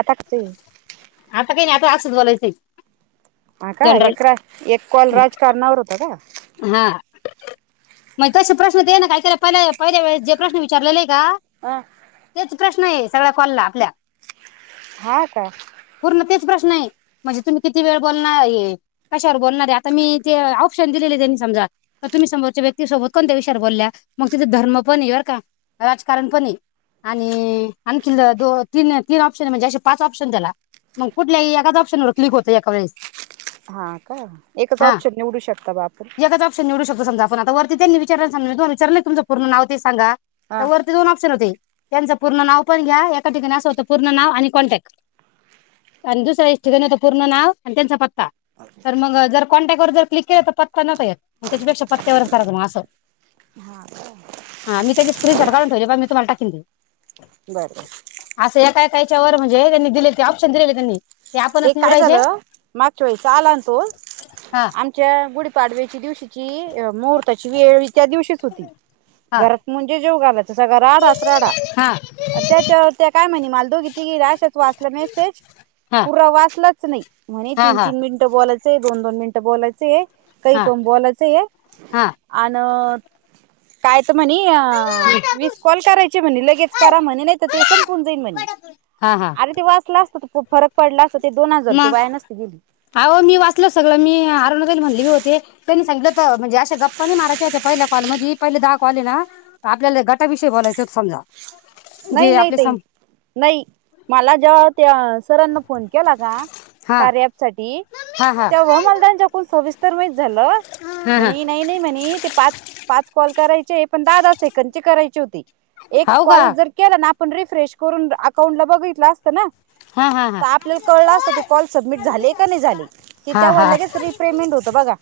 आता कसए? फक्त असच बोलायचय हां का, एक रा एक कॉल राजकारणावर होता का? हां मग तसे प्रश्न दे ना काय तर त्याला पहिल्या पहिल्या वेळेस जे प्रश्न विचारलेले का तेच प्रश्न आहे सगळ्या कॉलला आपल्या. हां का? किती प्रश्नए म्हणजे तुम्ही किती वेळ बोलणार कशावर बोलणारे आता मी ते ऑप्शन दिलेले त्यांनी समजा तुम्ही समोरच्या व्यक्ती सोबत कोणत्या विषयावर बोलल्या मग तिथ धर्म पण ए बरं का राजकारण पण ए आणि आणखी दो तीन तीन ऑप्शन म्हणजे असे पाच ऑप्शन त्याला मग कुठल्याही एकाच ऑप्शन वर क्लिक होतं एका वेळेस हा का एकच हा ऑप्शन निवडू शक एकच ऑप्शन निवडू शकतो समजा. पण आता वरती त्यांनी विचारलं [unintelligible] विचार नाही तुमचं पूर्ण नाव ते सांगा? त हा वरती दोन ऑप्शन होते. त्यांचं पूर्ण नाव पण घ्या एका ठिकाणी अस होतं पूर्ण नाव आणि कॉन्टॅक आणि दुसऱ्या ठिकाणी होत पूर्ण नाव आणि त्यांचा पत्ता तर मग जर कॉन्टॅक वर जर क्लिक केलं तर पत्ता नव्हता येत मग त्याच्यापेक्षा पत्त्यावरच करायचं मग असं, बर हां मी त्याची स्क्रीनशॉट काढून ठेवली बा मी तुम्हाला टाकीन ते. बरं त्याच्या वर म्हणजे त्यांनी दिले ते ऑप्शन दिलेले त्यांनी. आपणच हे काय निवडायचे झालं मागच्या वेळीचा आला ना तो हा आमच्या गुढी पाडव्याच्या दिवशीची मुहूर्ताची वेळ त्या दिवशीच होती हा घरात म्हणजे जेवू घालते. तर सगळा राडाच राडा हा आणि त्याच्यावर त्या काय म्हणेल मला दोघी तिघी अशाच वाचला मेसेज हा तु वाचलच नाही. म्हणे हा तीन हा तीन मिनिटं बोलायचं ते दोन दोन मिनटं बोलायचे काही हा पण बोलायचे अ हा आण. काय? म्हणे वीस कॉल करायचे म्हणे लगेच करा म्हणे नाही तर ते संपून जाईल म्हणे हा हा अरे ते वाचला असतं तर पडलाच मग आवो मी वाचल सगळ मी आरूणा ताई म्हणली होती त्यांनी सांगितलं. [unintelligible] गप्पा नाही मारायच्या ते पहिला काॅल म्हणजे पहिले दहा काॅल हाय ना आपल्याला गटाविषयी बोलायच होत समजा नाही जे नाही आपले ताई सम नाही मला ज्या त्या सरांना फोन केला का हा कार्य ॲप साठी हा हा तेव्हा मला यांच्याकडून समजल. विस्तार [unintelligible] झालं हा हा म्हणे नाही नाही म्हणे ते पाच पाच कॉल करायचे पण दहा दहा सेंकदचे करायचे होते एक हवं का कॉल जर केला ना आपण रिफ्रेश करून अकाउंट ला बघितलं असतं ना. हा हा हा तर आपल्याला कळलं असत ते कॉल सबमिट झाले का नाही झाले ते त्या हा तेव्हा हा लगेच रिपेमेंट होत बघा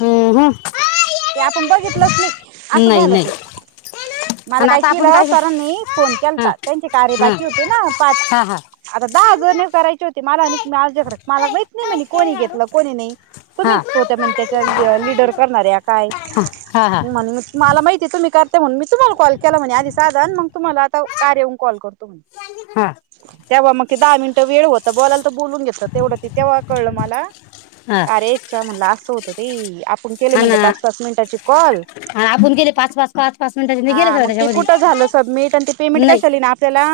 हम्म हम्म ते आपण बघितलंच नाही असं नाही झालं नाही ते मला आणि काय आता आपण केलं सरांनी? फोन हा केलता त्यांचे कार्य हा हा बाकी होते ना पाच हा हा आता फोन दहा जणी करायचे होते मला नाहीत मला माहीत नाही म्हणे कोणी घेतलं कोणी नाही? हा तुम्हीच होत्या म्हणे त्याच्या लिडर करणाऱ्या काय हा हा हा म्हणून मला माहित ते तुम्ही करताय म्हणून मी तुम्हाला कॉल केला म्हणे आधी साधा आणि मग तुम्हाला आता कार्या वरुन कॉल करतो म्हणे तेव्हा मग ते दहा मिनटं वेळ होत बोलाल तर बोलून घेत तेवढं ते तेव्हा कळलं मला हा अरे च्या म्हटलं अस असं होत ते फोन केले म्हटलं पाच पाच मिनिटाचे कॉल आ आपूण गेले पाच पाच पाच पाच मिनिटाचे मी गेले हा की नाय मग ते त्याच्यामदी कुठं झालं सबमिट, आणि ते पेमेंट कशाला यीन आपल्याला.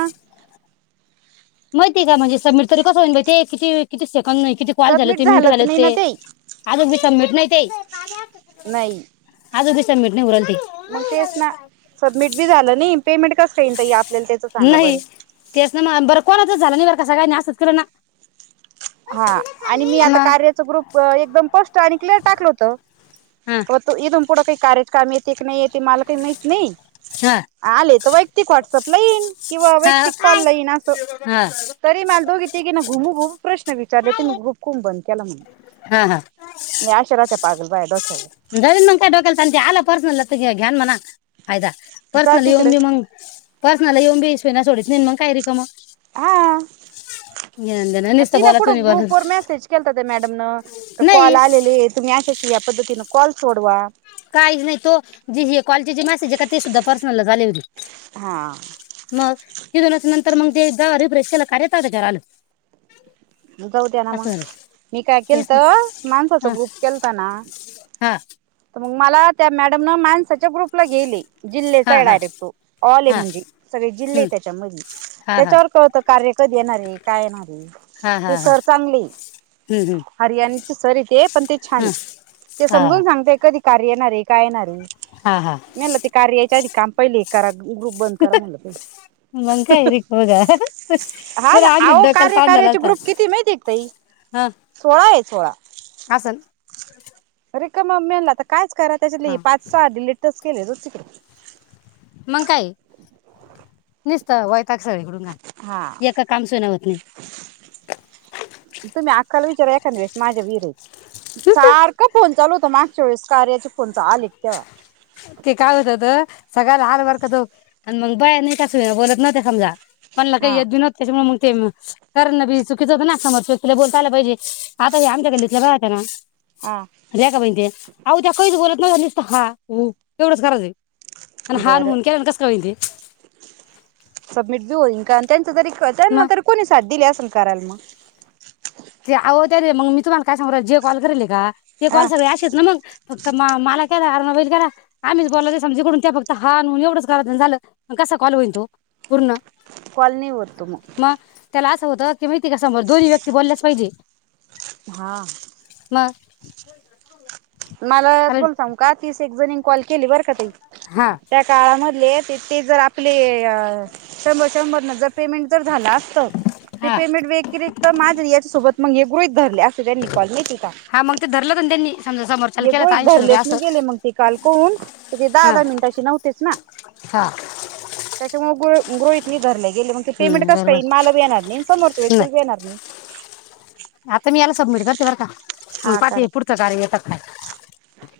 माहिती आहे का म्हणजे सबमीट तरी कसं होईन बई ते किती कितीसंक नही किती कॉल झाले सबमिट तीन मिंटं झालंच झाले नाही ना ते आजूनबी सबमीट नाही ते नाही आजूनबी सबमीट नाही होऊ राहिलं ते. मग तेच ना सबमिट बी झालं नाही [unintelligible] सांगा नाही बरं तेच ना मा बरं कोण झालं नाही बर का सगळयानी असंच केलं ना. हा आणि मी आता कार्याचं ग्रुप एकदम स्पष्ट आणि क्लिअर टाकलं होतं हा तू इथून पुढं काही कार्यात काम येते की नाही येते मला काही माहीत नाही हा हा आले का वैयक्तिक व्हॉट्सअप ला येईन किंवा हा वैयक्तिक कॉल ला येईन असं हा तरी मला दोघी तिघी ना घुम घूम प्रश्न विचारले तुम्ही ग्रुप कून बंद केला म्हणून, हा या अशा राहत्यात. पागल बाया दो जाऊ दे मग, काय डोक्याला ताण ते आल पर्सनलला त घ्याय घ्यान म्हणा? फायदा जा पर्सनलला तिकडे येउंदे मंग पर्सनलला येउनबी इस्वी ना सोडी [unintelligible] कायरी हा घेणं नुसतं तिनं बोलायचं नाही कुठं ग्रुप वर बोलायचं मेसेज केलता त्या मॅडमनं तं कॉल नाही आलेलेये तुम्ही अशे अशे या पद्धतीनं कॉल सोडवा. काहीच नाही तो जे हे कॉलेजीचे मेसेज आहे का ते सुद्धा पर्सनलला झाले होते हा तिनं नंतर मग ते एकदा रिफ्रेश केलं कार्य तवा त्याच्यावर आलं. जाऊ द्या ना मग असं झालं मी काय तेच ना. केलतं माणसाचा ग्रुप केलता ना हा मग मला, त्या मॅडमनं माणसाच्या ग्रुपला घेयले. जिल्ह्याचा हा हाय हा डायरेक्ट तो ऑल आहे हा म्हणजे सगळे जिल्हेय हम्म, त्याच्या मधी हा हा त्याच्यावर कळतं कार्य कधी येणार आहे काय येणार आहे. हा ते हा हा सर चांगलेय, हम्म, हरियाणचे सरये ते पण ते छान हम्म, हे ते हा हा समजून सांगते कधी कार्य येणारे काय नाही हा हा म्हणलं ते कार्य यायच्या अधी काम पहिलं येतं कराल मंग काय रीक बगा हा ना अहो कार्य कार्याचे [unintelligible] ग्रुप किती, माहितीय का ताई सोळाय सोळा [inaudible] रिकामा मेला तर कायच करा त्याच्यातले हे हा पाच सहा डिलिटच केल रोजचं केलं मग काय निस्त वय का सळीकडून हा घाल एक काम सोन होत नाही तुम्ही अक्काला विचारा एकाद्या वेळेस माझ्या विरही नाही सारखं फोन चालू त मागच्या वेळेस कार्याचे फोनचं आलेत तेव्हा ते काय होत होतं [unintelligible] कोणला काय हा यत बी नव्हत त्याच्यामुळ म ते म करण बी चुकीच होत ना समोर च तुला बोलता आलं पाहिजे आता या आमच्या गल्लीतल्या बाया त ना हा रेखा बाई तेे आओ त्या काईच बोलतं नाई नीस हा हो तेवढंच करायचय आनं हान बरं हून केल नं कसं काय होईल ते सबमिट [inaudible] [unintelligible] त्यांना मग तरी कोणी साथ दिली अस ण कराल म ते आहो ते रे मंग मी तुम्हाला काय सांगू राहिली जे कॉल करेलय का ते हा कॉल सगळे अशेच ना मंग [unintelligible] कॉल नी होत तो म होत असती माहिती का समोर दोन्ही व्यक्ती बोलल्याच पैजे हा [inaudible] मला चालेल बोल सांग का तीस एक जणीन कॉल केली बर का ताई हां त्या काळाम हे ते जर आपले अ शंभर शंभर न् जर पेमेंट जर झाला ते हां पेमेंट व्यतिरिक्त माझं याच्या सोबत मग एक गृहीत धरलं गृहित धरलय असं त्यांनी कॉल महिते का हां मग ते धरलं तर त्यांनी समजा समोरच्याला ये केलं तर गृहीत ऐंशी रुपये धरलेच असं नाही गेले मग ते काल कॉल तर ते दहा हां दहा मिनिटाची नव्हतेच ना हां त्यामुळं गुळ गृहीत नही धरले गेले मग ते पेमेंट हं, कस काय बरोबर येईन मला बी येणार नाई समोरच्या नाही व्यक्तीला बी येणार नई ते बर का मंग पाती पुढचा कार्य घेता की काय?